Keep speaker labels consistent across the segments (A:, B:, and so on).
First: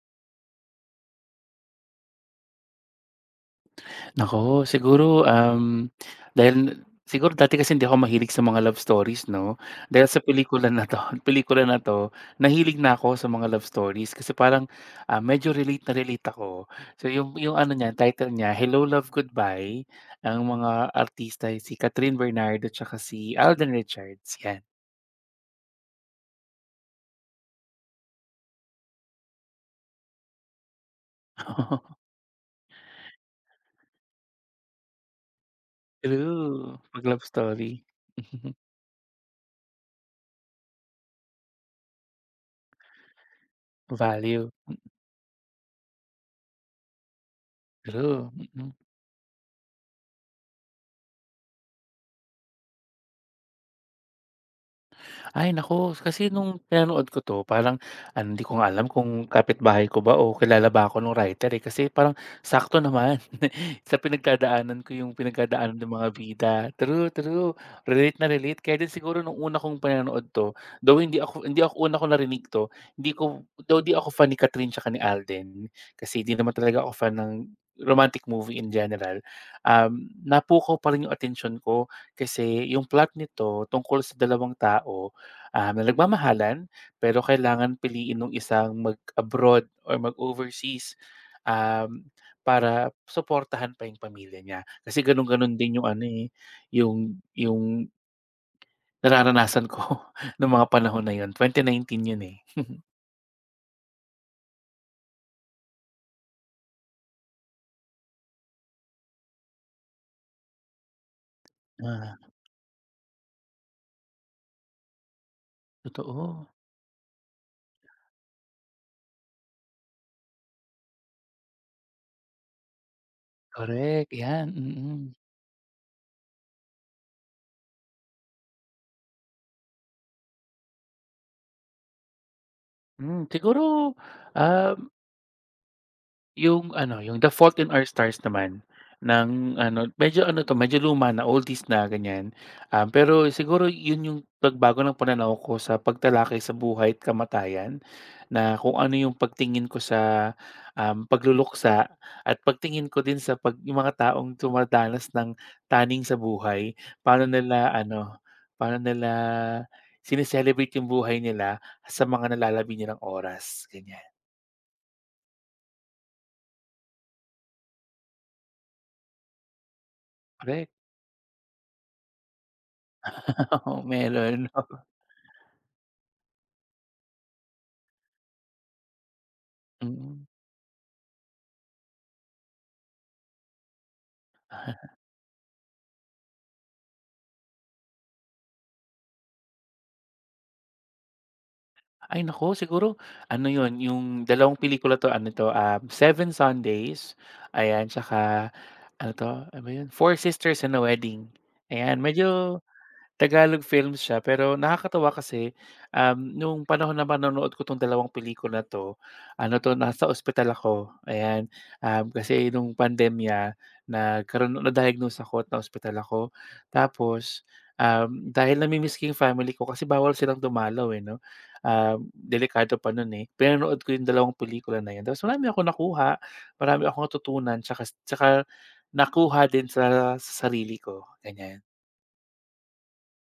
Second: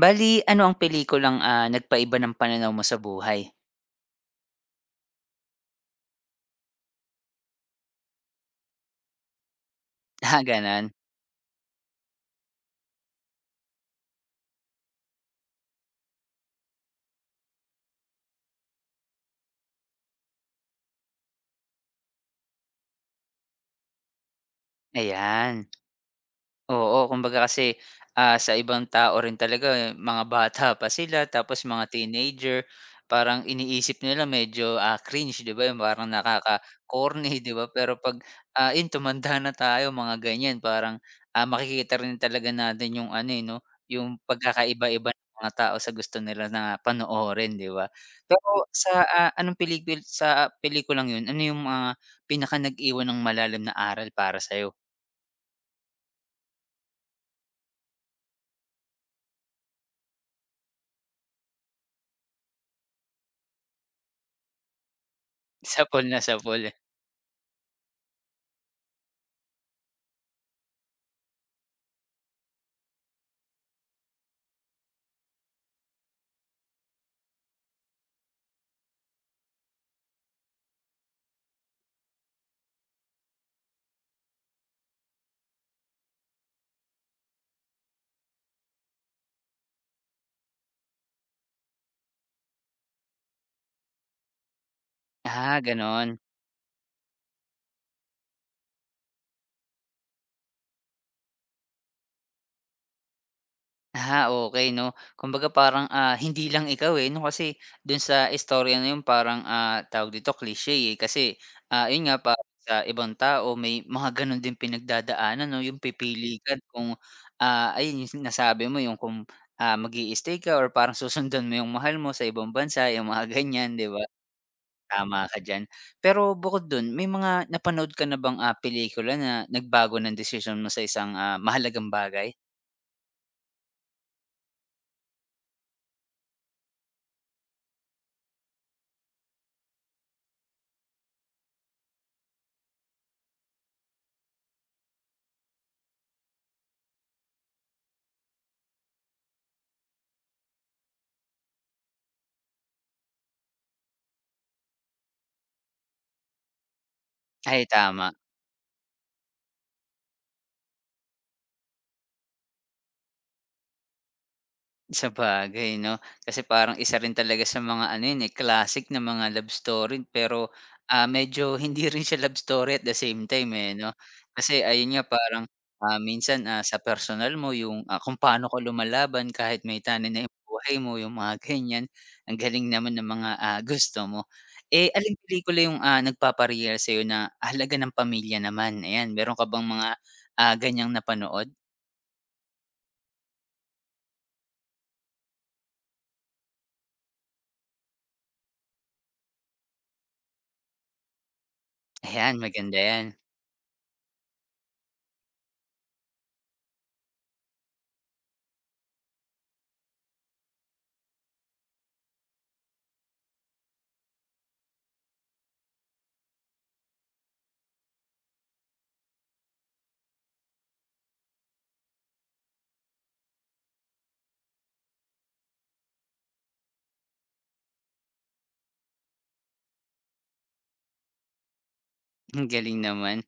A: Bali ano ang pelikulang nagpaiba ng pananaw mo sa buhay?
B: Nako siguro, dahil siguro dati kasi hindi ako mahilig sa mga love stories, 'no, dahil sa
A: Ah,
B: pelikula na
A: gano'n?
B: 'to pelikula na 'to, nahilig na ako sa mga love stories kasi parang, medyo relate na relate ako. So yung ano niya, title niya, Hello, Love, Goodbye. Ang mga artista ay si Kathryn Bernardo at tsaka si Alden Richards, 'yan.
A: Ayan. Oo, kumbaga kasi, sa ibang tao rin talaga eh, mga bata pa sila tapos mga teenager, parang iniisip nila medyo cringe 'di ba, yung parang
B: True, 'pag love
A: nakaka-corny 'di ba?
B: story.
A: Pero 'pag, yun tumanda na tayo mga ganyan parang, makikita rin talaga natin yung ano, eh, 'no, yung
B: Value,
A: pagkakaiba-iba ng mga tao sa gusto nila na panoorin 'di ba?
B: true,
A: Pero
B: mm.
A: sa, anong sa pelikulang yun, ano yung mga pinaka nag-iwan ng malalim na aral para sa'yo?
B: Ay nako, kasi nung pinanood ko 'to parang ano, hindi ko nga alam kung kapitbahay ko ba o kilala ba ako nung writer, eh, kasi parang sakto naman sa pinagdadaanan ko yung pinagdadaanan ng
A: Sapol
B: mga
A: na
B: bida.
A: sapol.
B: True, true, relate na relate. Kaya din siguro nung una kong pinanood 'to, though hindi ako una ko narinig 'to, hindi ko though 'di ako fan ni Kathryn tsaka ni Alden, kasi 'di naman talaga ako fan ng romantic movie in general, napukaw pa rin yung attention ko kasi yung plot nito tungkol sa dalawang tao na nagmamahalan pero kailangan piliin ng isang mag-abroad or mag-overseas, um, para suportahan pa yung pamilya niya. Kasi gano'n-gano'n
A: Ah,
B: din yung ano,
A: gano'n.
B: eh, yung nararanasan ko nung mga panahon na yun, 2019 yun, eh.
A: Ah, okay 'no. Kumbaga parang, hindi lang ikaw, eh, 'no, kasi do'n sa istorya na 'yon parang, tawag dito, cliche, eh, kasi, 'yon
B: Ah,
A: nga parang sa ibang tao may mga gano'n din pinagdadaanan 'no, yung pipili
B: totoo,
A: ka kung, ayun yung nasabi mo yung kung, mag-i-stay ka or parang susundan mo yung mahal mo sa ibang bansa, yung mga ganyan, 'di ba?
B: correct, 'yan, mm.
A: Tama ka diyan. Pero bukod dun may mga napanood ka na bang, pelikula na nagbago ng decision mo sa isang, mahalagang bagay?
B: Hmm, siguro, um Yung ano, yung The Fault in Our Stars naman ng ano, medyo ano 'to, medyo luma na, oldies na ganyan. Pero siguro yun yung pagbago ng pananaw ko sa pagtalakay sa buhay at kamatayan na kung ano yung pagtingin ko sa, pagluluksa at pagtingin ko din sa 'pag yung mga taong dumadanas ng taning sa buhay, paano
A: Ay,
B: nila
A: tama.
B: ano, paano nila sine yung buhay nila sa mga nalalabi nilang oras, ganyan.
A: Sabagay 'no, kasi parang isa rin talaga sa mga ano yun, eh, classic na mga love story pero,
B: Correct.
A: medyo hindi rin siya love story at the same time, eh,
B: Oo,
A: 'no.
B: meron.
A: Kasi ayun nga parang, minsan, sa personal mo yung, kung paano ka lumalaban kahit may tanin
B: Mm.
A: na yung buhay mo, yung mga ganyan. Ang galing naman ng mga, gusto mo. Eh, aling pelikula yung, nagpapareal sa'yo na halaga ng pamilya naman? Ayan, meron ka bang mga, ganyang napanood?
B: Ay nako siguro ano yon yung dalawang pelikula 'to, ano 'to, Seven Sundays, ayan, tsaka ano 'to, ano ba 'yun, Four Sisters and a Wedding, ayan.
A: Ayan,
B: Medyo
A: maganda yan.
B: Tagalog films siya pero nakakatuwa kasi, nung panahon na panonood ko 'tong dalawang pelikula 'to, ano 'to nasa ospital ako, ayan, kasi nung pandemya nagkaroon na-diagnose ako at na-ospital ako. Tapos, dahil nami-miss ko yung family ko kasi bawal silang dumalaw, eh, 'no, delikado pa nun, eh. Pinanood ko yung dalawang pelikula na yun tapos marami akong nakuha, marami akong natutunan tsaka tsaka nakuha din sa sarili ko, ganyan.
A: Ang galing naman.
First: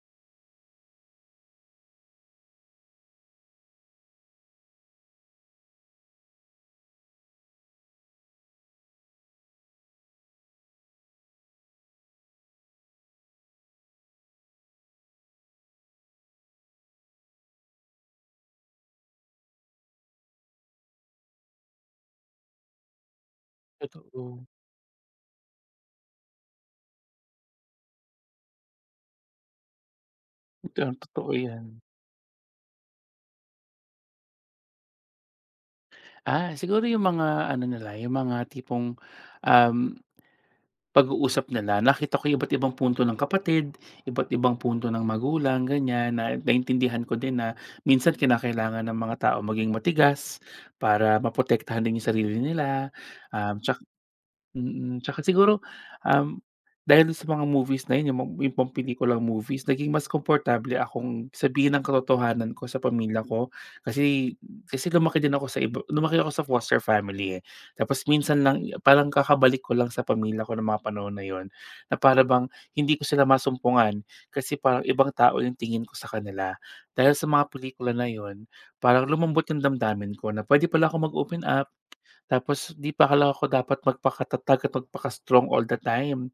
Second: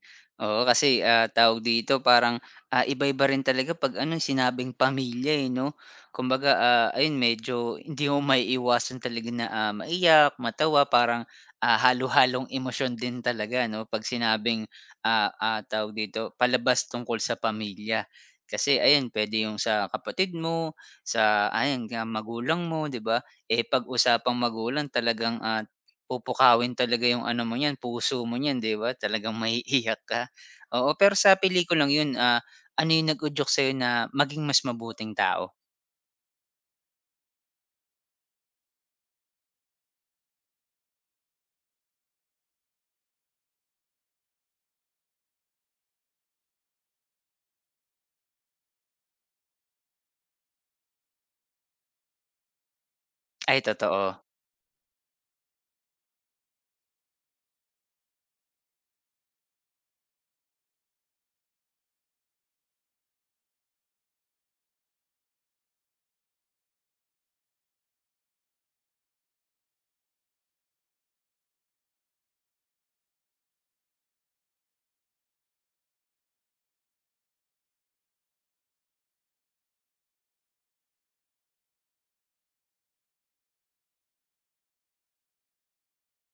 A: Oo, kasi, tawag dito, parang, iba-iba rin talaga 'pag ano, sinabing pamilya, eh, 'no? Kumbaga, ayun medyo hindi mo maiiwasan talaga na, maiyak, matawa, parang, halo-halong emosyon din talaga 'no 'pag sinabing, tawag dito, palabas tungkol sa pamilya. Kasi ayan, pwede yung sa kapatid mo, sa ayan, magulang mo, 'di ba? Eh, 'pag usapang
B: Totoo.
A: magulang talagang, pupukawin talaga yung ano mo niyan, puso mo niyan, 'di ba? Talagang maiiyak ka.
B: Totoo,
A: Oo, pero
B: totoo
A: sa
B: 'yan.
A: pelikulang yun, ano yung nag-udyok sa'yo na maging mas mabuting tao?
B: Ah, siguro yung mga ano nila, yung mga tipong, um, pag-uusap nila nakita ko yung iba't ibang punto ng kapatid, iba't ibang punto ng magulang ganyan na naintindihan ko din na minsan kinakailangan ng mga tao maging matigas para maprotektahan din yung sarili nila. um,
A: Ay totoo,
B: Mm, tsaka siguro, um, dahil sa mga movies na yun, yung mga yung pampelikulang movies, naging mas komportable akong sabihin ang katotohanan ko sa pamilya ko. Kasi kasi lumaki din ako sa iba lumaki ako sa foster family, eh. Tapos minsan lang parang kakabalik ko lang sa pamilya ko ng mga panahon na yun, na para bang hindi ko sila masumpungan kasi parang ibang tao yung tingin ko sa kanila. Dahil sa mga pelikula na yun, parang lumambot yung damdamin ko na pwede pala ako mag-open up. Tapos 'di pa akala ko dapat magpakatatag at magpaka-strong all the time.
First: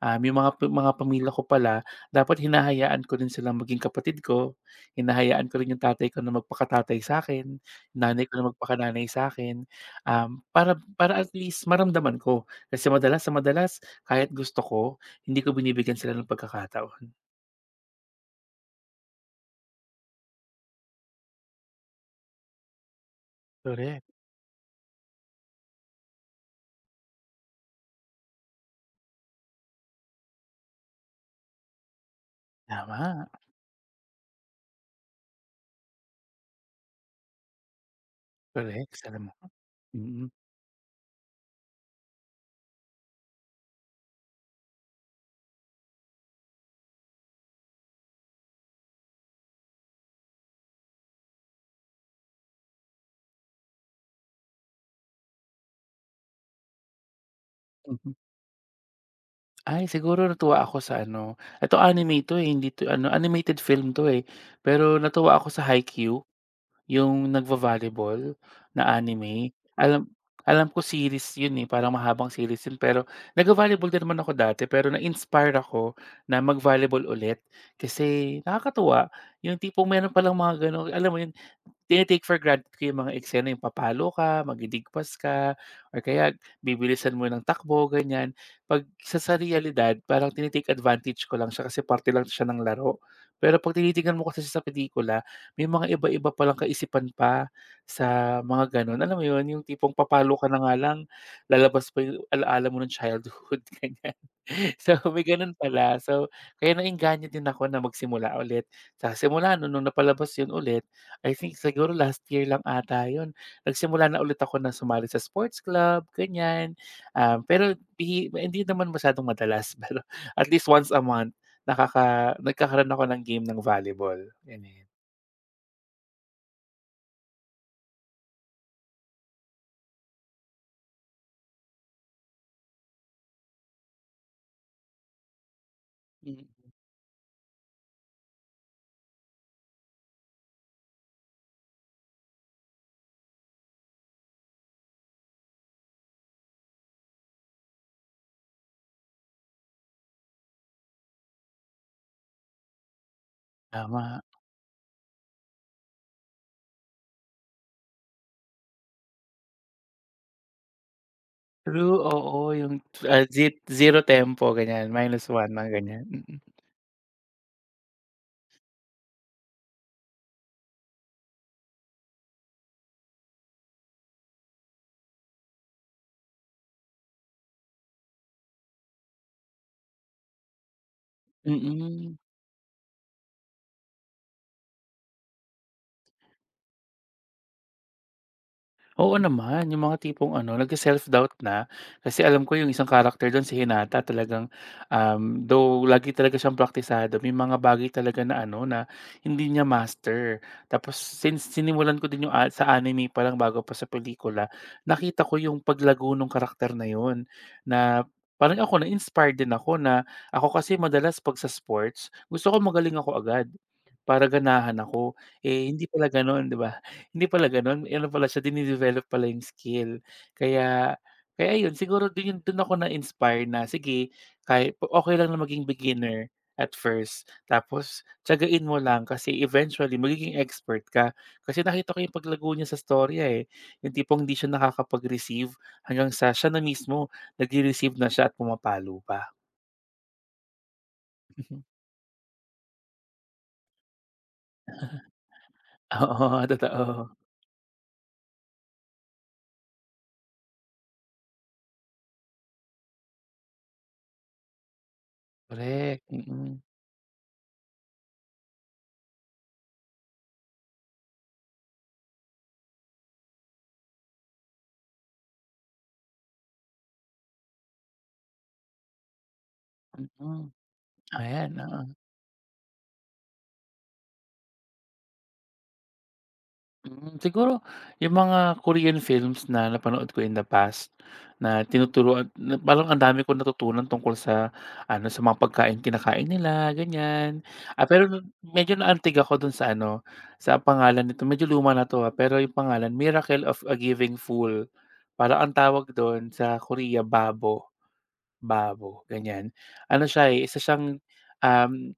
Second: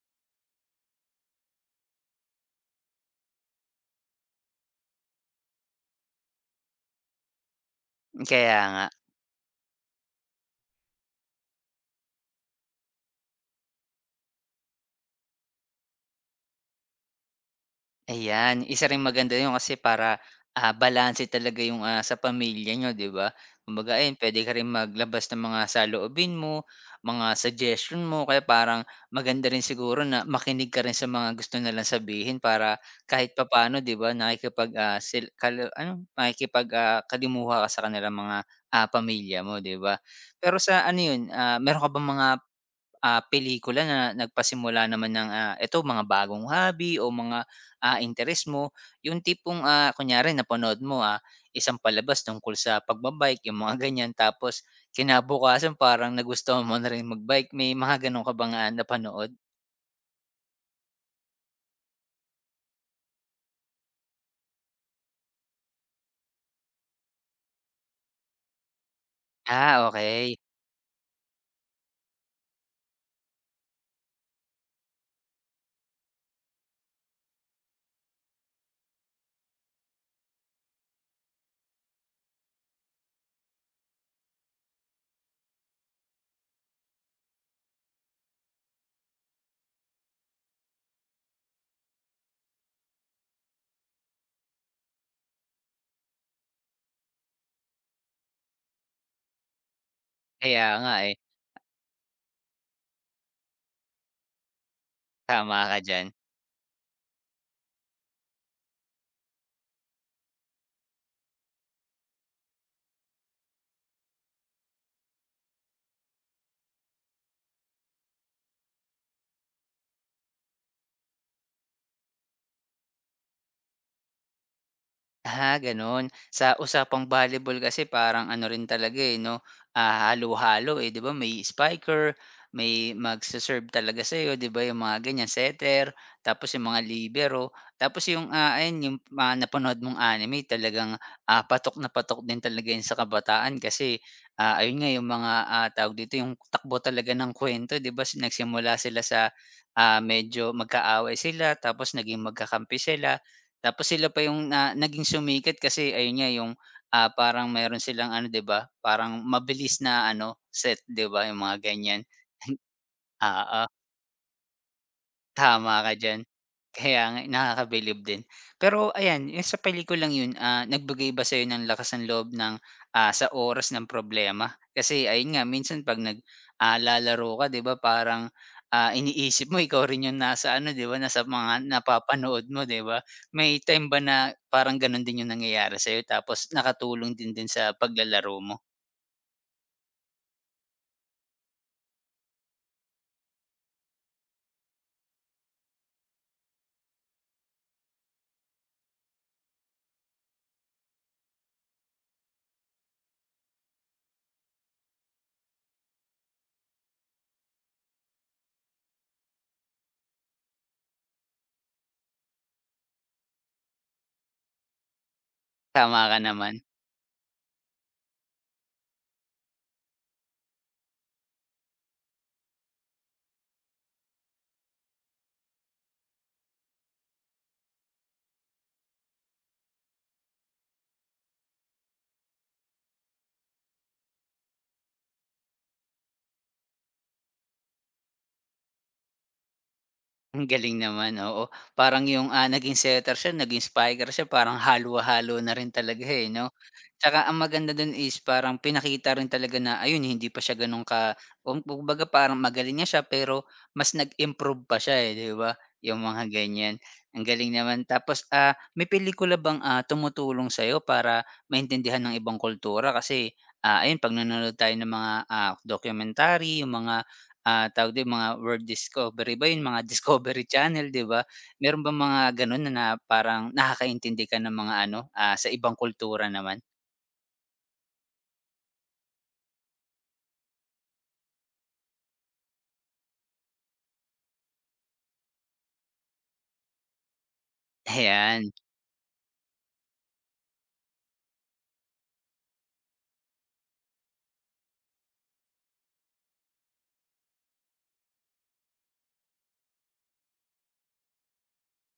B: Yung mga pa mga pamilya ko pala, dapat hinahayaan ko rin silang maging kapatid ko, hinahayaan ko rin yung tatay ko na magpakatatay sa akin, nanay ko na
A: kaya nga.
B: magpakananay sa akin, para para at least maramdaman ko. Kasi madalas sa madalas, kahit gusto ko, hindi ko binibigyan sila ng pagkakataon.
A: Ayan, isa ring maganda yun kasi para, balanse talaga yung, sa pamilya niyo, 'di ba? Kumbaga
B: Korek.
A: ayun, puwede ka rin maglabas ng mga saloobin mo, mga suggestion mo, kaya parang maganda rin siguro na makinig ka rin sa mga gusto nilang sabihin para
B: Tama,
A: kahit papaano, 'di ba, nakikipag, sil kalu ano, nakikipag, kalimuha ka sa kanilang mga,
B: korek, alam mo.
A: pamilya mo, 'di ba?
B: Mm.
A: Pero sa ano yun, meron ka bang mga, pelikula na nagpasimula naman ng, eto mga bagong hobby o mga interes mo, yung tipong, kunyari napanood mo, isang palabas tungkol sa pagbabike yung mga ganyan. Tapos kinabukasan parang nagustuhan mo na rin magbike. May mga
B: Mm.
A: gano'n ka bang, napanood?
B: Ay, siguro natuwa ako sa ano, eto anime 'to, eh, hindi 'to ano, animated film 'to, eh. Pero natuwa ako sa Haikyuu, yung nagvo-volleyball na anime.
A: Ah,
B: Alam
A: okay.
B: alam ko series yun, eh, parang mahabang series yun pero nagvo-volleyball din naman ako dati pero na-inspire ako na mag-volleyball ulit kasi nakakatuwa yung tipong meron palang mga gano'n, alam mo yun tine-take for granted ko yung mga eksena, yung papalo ka, magdidigpas ka, or kaya bibilisan mo ng takbo, ganyan. 'Pag sa realidad parang tine-take advantage ko lang siya kasi parte lang siya ng laro. Pero 'pag tinitignan mo kasi sa pelikula, may mga iba-iba palang kaisipan pa sa mga gano'n. Alam mo 'yun, yung tipong papalo ka na
A: Kaya
B: nga
A: nga,
B: lang,
A: eh.
B: lalabas pa yung ala mo ng childhood, ganyan. So, may gano'n
A: Tama ka
B: pala.
A: diyan.
B: So, kaya naengganyo din ako na magsimula ulit. Sa simula no'n nung napalabas 'yun ulit, I think siguro last year lang ata yun. Nagsimula na ulit ako na sumali sa sports club, ganyan. Pero bihi hindi naman masyadong madalas, pero at least once a month nagkakaroon ako ng game ng volleyball, ganyan.
A: Ah, gano'n. Sa usapang volleyball kasi parang ano rin talaga, eh, 'no, halo-halo, eh, 'di ba may spiker, may magse-serve talaga sa'yo, 'di ba, yung mga ganyan, setter,
B: Mm.
A: tapos yung mga libero. Tapos yung, ayan yung mga napanood mong anime talagang, patok na patok din talaga yun sa kabataan kasi, ayun nga yung mga, tawag dito, yung takbo talaga ng kuwento, 'di ba, nagsimula sila sa, medyo magkaaway sila tapos naging magkakampi sila. Tapos sila
B: Tama.
A: pa yung na naging sumikat kasi ayun nga yung, parang meron silang ano 'di ba, parang mabilis na ano, set 'di ba, yung mga
B: True,
A: ganyan.
B: oo, yung, ze
A: Oo.
B: zero tempo ganyan, -1 mga
A: Tama ka
B: ganyan,
A: diyan.
B: mm.
A: Kaya nga nakakabilib din. Pero ayan, yung sa pelikulang yun, nagbigay ba sa'yo ng lakas ng loob ng, sa oras ng problema? Kasi ayun nga minsan 'pag nag, lalaro ka 'di ba parang, iniisip mo ikaw rin yung nasa ano 'di ba, nasa mga
B: Mm.
A: napapanood mo 'di ba? May time ba na parang ganun din yung nangyayari sa'yo tapos nakatulong din din sa paglalaro mo?
B: Oo naman, yung mga tipong ano, nagse-self-doubt na. Kasi alam ko yung isang character dun si Hinata talagang, though lagi talaga siyang praktisado, may mga bagay talaga na ano, na hindi niya master. Tapos since sinimulan ko din yung sa anime pa lang bago pa sa pelikula, nakita ko yung paglago ng karakter na yun, na parang ako na-inspired din ako na ako kasi madalas 'pag sa sports, gusto ko magaling ako agad para ganahan ako. Eh, hindi
A: Tama
B: pala
A: ka
B: gano'n,
A: naman.
B: 'di ba? Hindi pala gano'n, ano pala siya, dine-develop pala yung skill. Kaya kaya ayun siguro dun ako na-inspire na sige, kahit okey lang na maging beginner at first, tapos tiyagain mo lang kasi eventually magiging expert ka. Kasi nakita ko yung paglago niya sa storya, eh, yung tipong hindi siya nakakapag-receive hanggang sa siya na mismo nagre-receive na siya at pumapalo pa.
A: Ang galing naman, oo. Parang yung, naging setter siya, naging spiker siya, parang halo-halo na rin talaga, eh,
B: Oo,
A: 'no?
B: totoo.
A: Tsaka ang maganda dun is parang pinakita rin talaga na ayun, hindi pa siya ganun ka kumbaga parang magaling na siya pero mas nag-improve pa siya, eh, 'di ba? Yung
B: Korek,
A: mga
B: mm,
A: ganyan. Ang galing naman. Tapos, may pelikula bang, tumutulong sa'yo para maintindihan ng ibang kultura? Kasi, ayun 'pag nanonood tayo ng mga, documentary, yung mga ah, tawag dun mga world discovery ba yun, mga Discovery
B: mm.
A: Channel, 'di ba?
B: Ayan, oo.
A: Meron ba mga gano'n na na parang nakakaintindi ka ng mga ano, sa ibang kultura naman?
B: Hmm, siguro yung mga Korean films na napanood ko in the past na tinuturuan na parang ang dami kong natutunan tungkol sa ano, sa mga pagkain kinakain nila, ganyan. Ah, pero
A: Ayan,
B: medyo naantig ako dun sa ano, sa pangalan nito, medyo luma na 'to, pero yung pangalan, Miracle of a Giving Fool. Parang ang tawag dun sa Korea, babo, babo, ganyan. Ano siya, eh, isa siyang, um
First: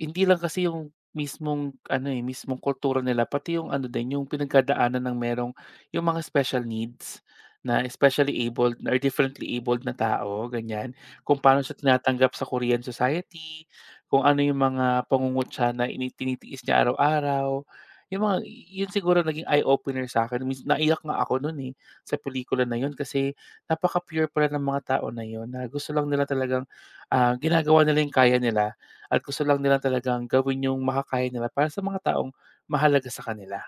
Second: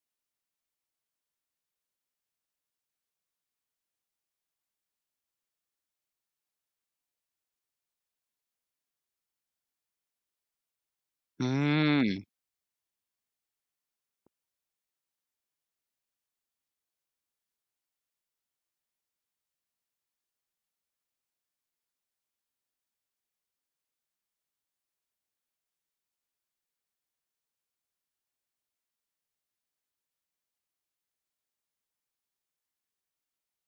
B: hindi lang kasi yung mismong ano, eh, mismong kultura nila pati yung ano din, yung pinagdadaanan ng merong yung mga special needs na especially abled or differently abled na tao, ganyan. Kung paano siya
A: hmm.
B: tinatanggap sa Korean society, kung ano yung mga pangungutya na tinitiis niya araw-araw. Yung mga yun siguro naging eye-opener sa akin, naiyak nga ako nun, eh, sa pelikula na yun kasi napaka-pure pala ng mga tao na yun na gusto lang nila talagang, ginagawa nila yung kaya nila at gusto lang nila talagang gawin yung makakaya nila para sa mga taong mahalaga sa kanila.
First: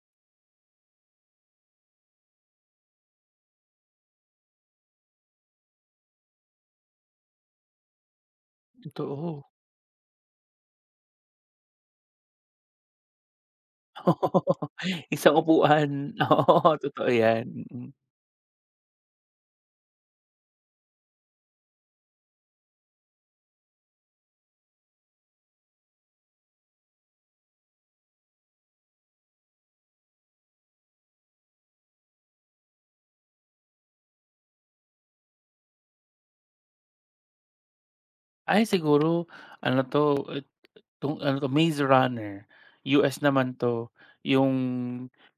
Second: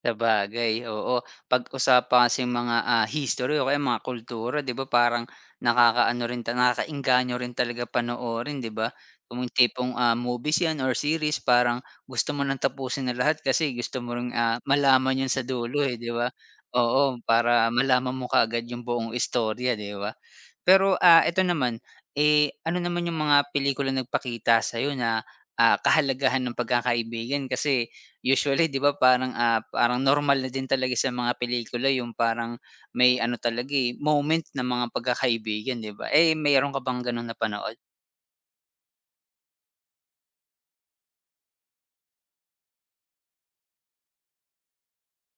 A: Sabagay, oo. Pag-usapan kasing mga, history o kaya mga kultura 'di ba parang nakakaano rin ta nakakaengganyo rin talaga panoorin 'di ba?
B: Totoo.
A: Kung yung tipong, movies 'yan or series parang gusto mo ng tapusin na lahat kasi gusto mo
B: Oo,
A: ring, malaman 'yun
B: isang
A: sa dulo, eh, 'di
B: upuan,
A: ba?
B: oo, totoo
A: Oo,
B: yan,
A: para
B: mm.
A: malaman mo kaagad yung buong istorya 'di ba? Pero, eto naman, eh, ano naman yung mga pelikulang nagpakita sa'yo na, kahalagahan ng pagkakaibigan? Kasi usually 'di ba parang, parang normal na din talaga sa mga pelikula yung parang may ano talaga, eh, moment ng mga pagkakaibigan 'di ba? Eh, meron ka bang gano'n napanood?
B: Ay siguro ano 'to, ano 'to, Maze Runner, US naman 'to, yung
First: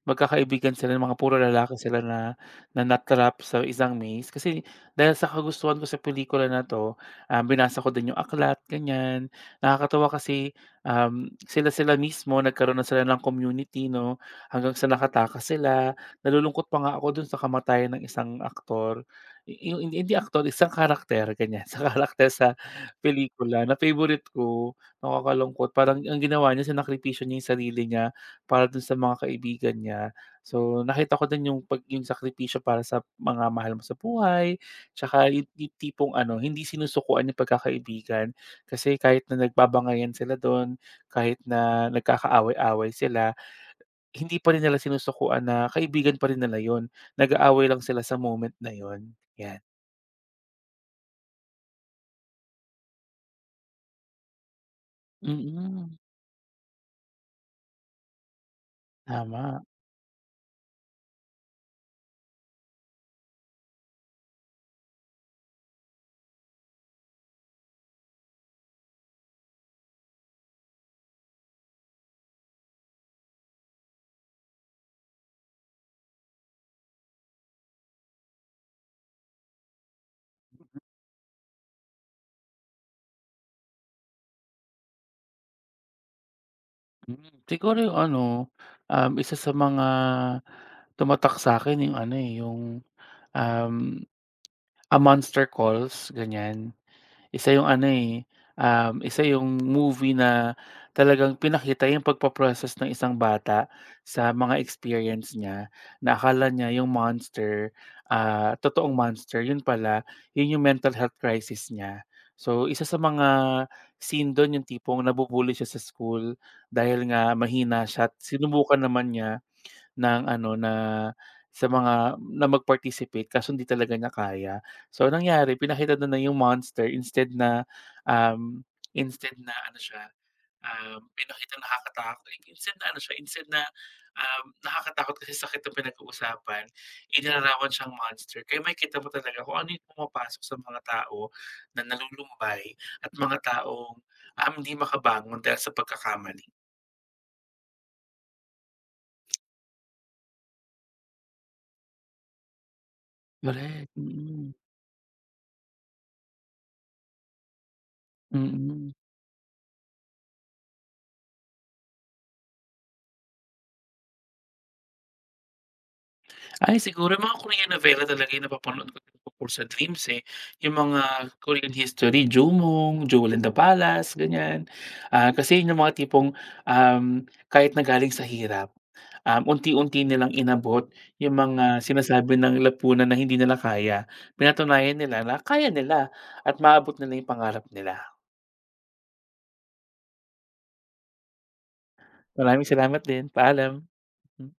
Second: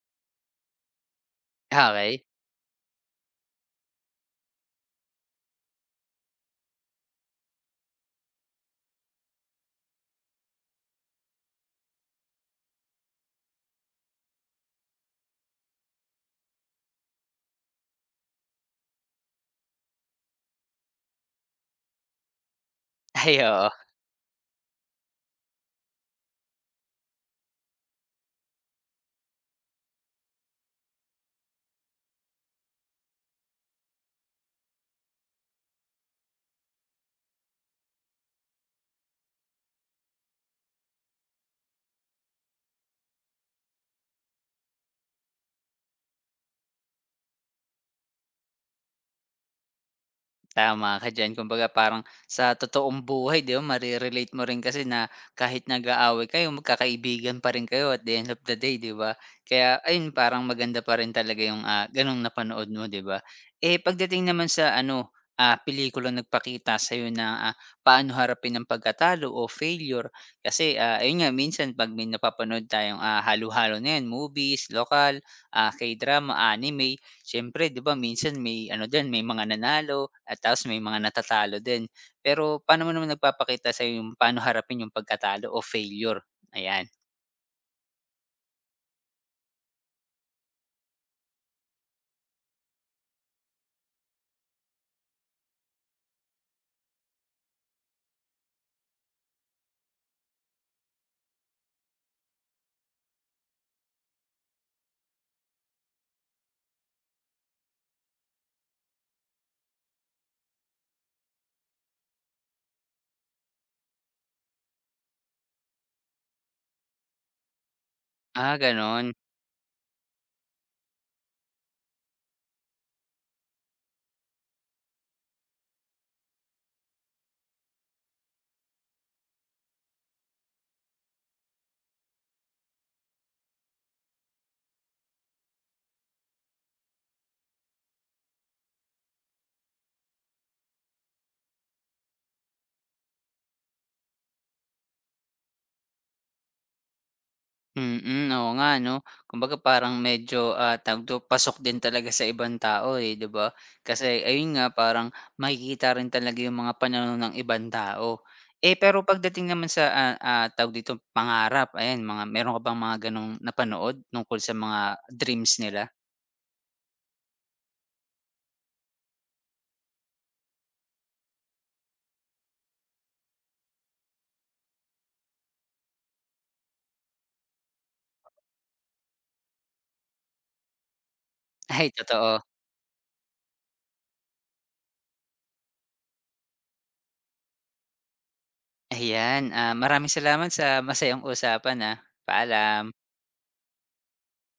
B: magkakaibigan sila mga puro lalaki sila
A: Okey.
B: na na na-trap sa isang maze. Kasi dahil sa kagustuhan ko sa pelikula na 'to, binasa ko din yung aklat, ganyan. Nakakatuwa kasi, sila-sila mismo nagkaroon na sila ng community, 'no, hanggang sa nakatakas sila. Nalulungkot pa nga ako dun sa kamatayan ng isang aktor, yung hindi aktor, isang karakter, ganyan, sa karakter sa
A: Ay,
B: pelikula
A: oo.
B: na favorite ko. Nakakalungkot parang ang ginawa niya sinakripisyo niya yung sarili niya para dun sa mga kaibigan niya. So, nakita ko din yung yung sakripisyo para sa mga mahal mo sa buhay, tsaka yung tipong ano, hindi sinusukuan yung pagkakaibigan. Kasi kahit na nagbabangayan sila dun, kahit na nagkakaaway-away sila, hindi pa rin nila sinusukuan na kaibigan pa rin nila yon. Nag-aaway lang sila sa moment na yon, yan.
A: Tama ka diyan. Kumbaga parang sa totoong buhay 'di ba mo rin kasi na kahit
B: Mm,
A: nag-aaway kayo magkakaibigan pa rin kayo at the end of the day 'di ba?
B: tama.
A: Kaya ayun parang maganda pa rin talaga yung, ganong napanood mo 'di ba? Eh, pagdating naman sa ano, pelikulang nagpakita sa'yo na, paano harapin ang pagkatalo o failure kasi, ayun nga minsan 'pag may napapanood tayong, halo-halo na yan movies, lokal, K-drama, anime, siyempre 'di ba minsan may ano din, may mga nanalo at tapos may mga natatalo din. Pero paano mo naman nagpapakita sa'yo yung paano harapin yung pagkatalo o failure? Ayan.
B: Hmm, siguro yung ano, isa sa mga tumatak sa'kin yung ano, eh, yung, um, A Monster Calls, ganyan. Isa yung ano, eh, isa yung movie na talagang pinakita yung pagpaprocess ng isang bata sa mga experience niya na akala niya yung monster, totoong monster yun pala, yun yung mental health crisis niya. So isa sa mga scene dun yung tipong nabubuli siya sa school dahil nga mahina siya at
A: Ah,
B: sinubukan naman
A: gano'n.
B: niya ng ano na sa mga na mag-participate kaso hindi talaga niya kaya. So ang nangyari pinakita na na yung monster instead na, um, instead na ano siya, pinakitang nakakatakot. Like, instead na ano siya, instead na, nakakatakot kasi sakit ang pinag-uusapan, inilarawan siyang monster. Kaya makikita mo talaga kung ano yung pumapasok sa mga tao na nalulumbay at mga taong, hindi makabangon dahil sa pagkakamali.
A: Mm, oo nga 'no. Kumbaga parang medyo, tawag dito, pasok din talaga sa ibang tao, eh, 'di ba?
B: Korek,
A: Kasi ayun
B: mm,
A: nga parang makikita rin talaga yung mga pananaw ng ibang tao. Eh,
B: mm.
A: pero pagdating naman sa, tawag dito, pangarap, ayan mga meron ka bang mga gano'ng napanood tungkol sa mga dreams nila?
B: Ay, siguro yung mga Korean novela talaga yung napapanood ko bukod sa Dreams, eh. Yung mga Korean history, Jumong, Jewel in the Palace, ganyan. Ah, kasi yun yung mga tipong, kahit na galing sa hirap, unti-unti nilang inabot yung mga
A: Ay totoo.
B: sinasabi ng lipunan na hindi nila kaya. Pinatunayan nila na kaya nila at maabot nila yung pangarap nila.
A: Ayan, maraming salamat sa masayang usapan, ah.
B: Maraming
A: Paalam.
B: salamat din, paalam. Hmm.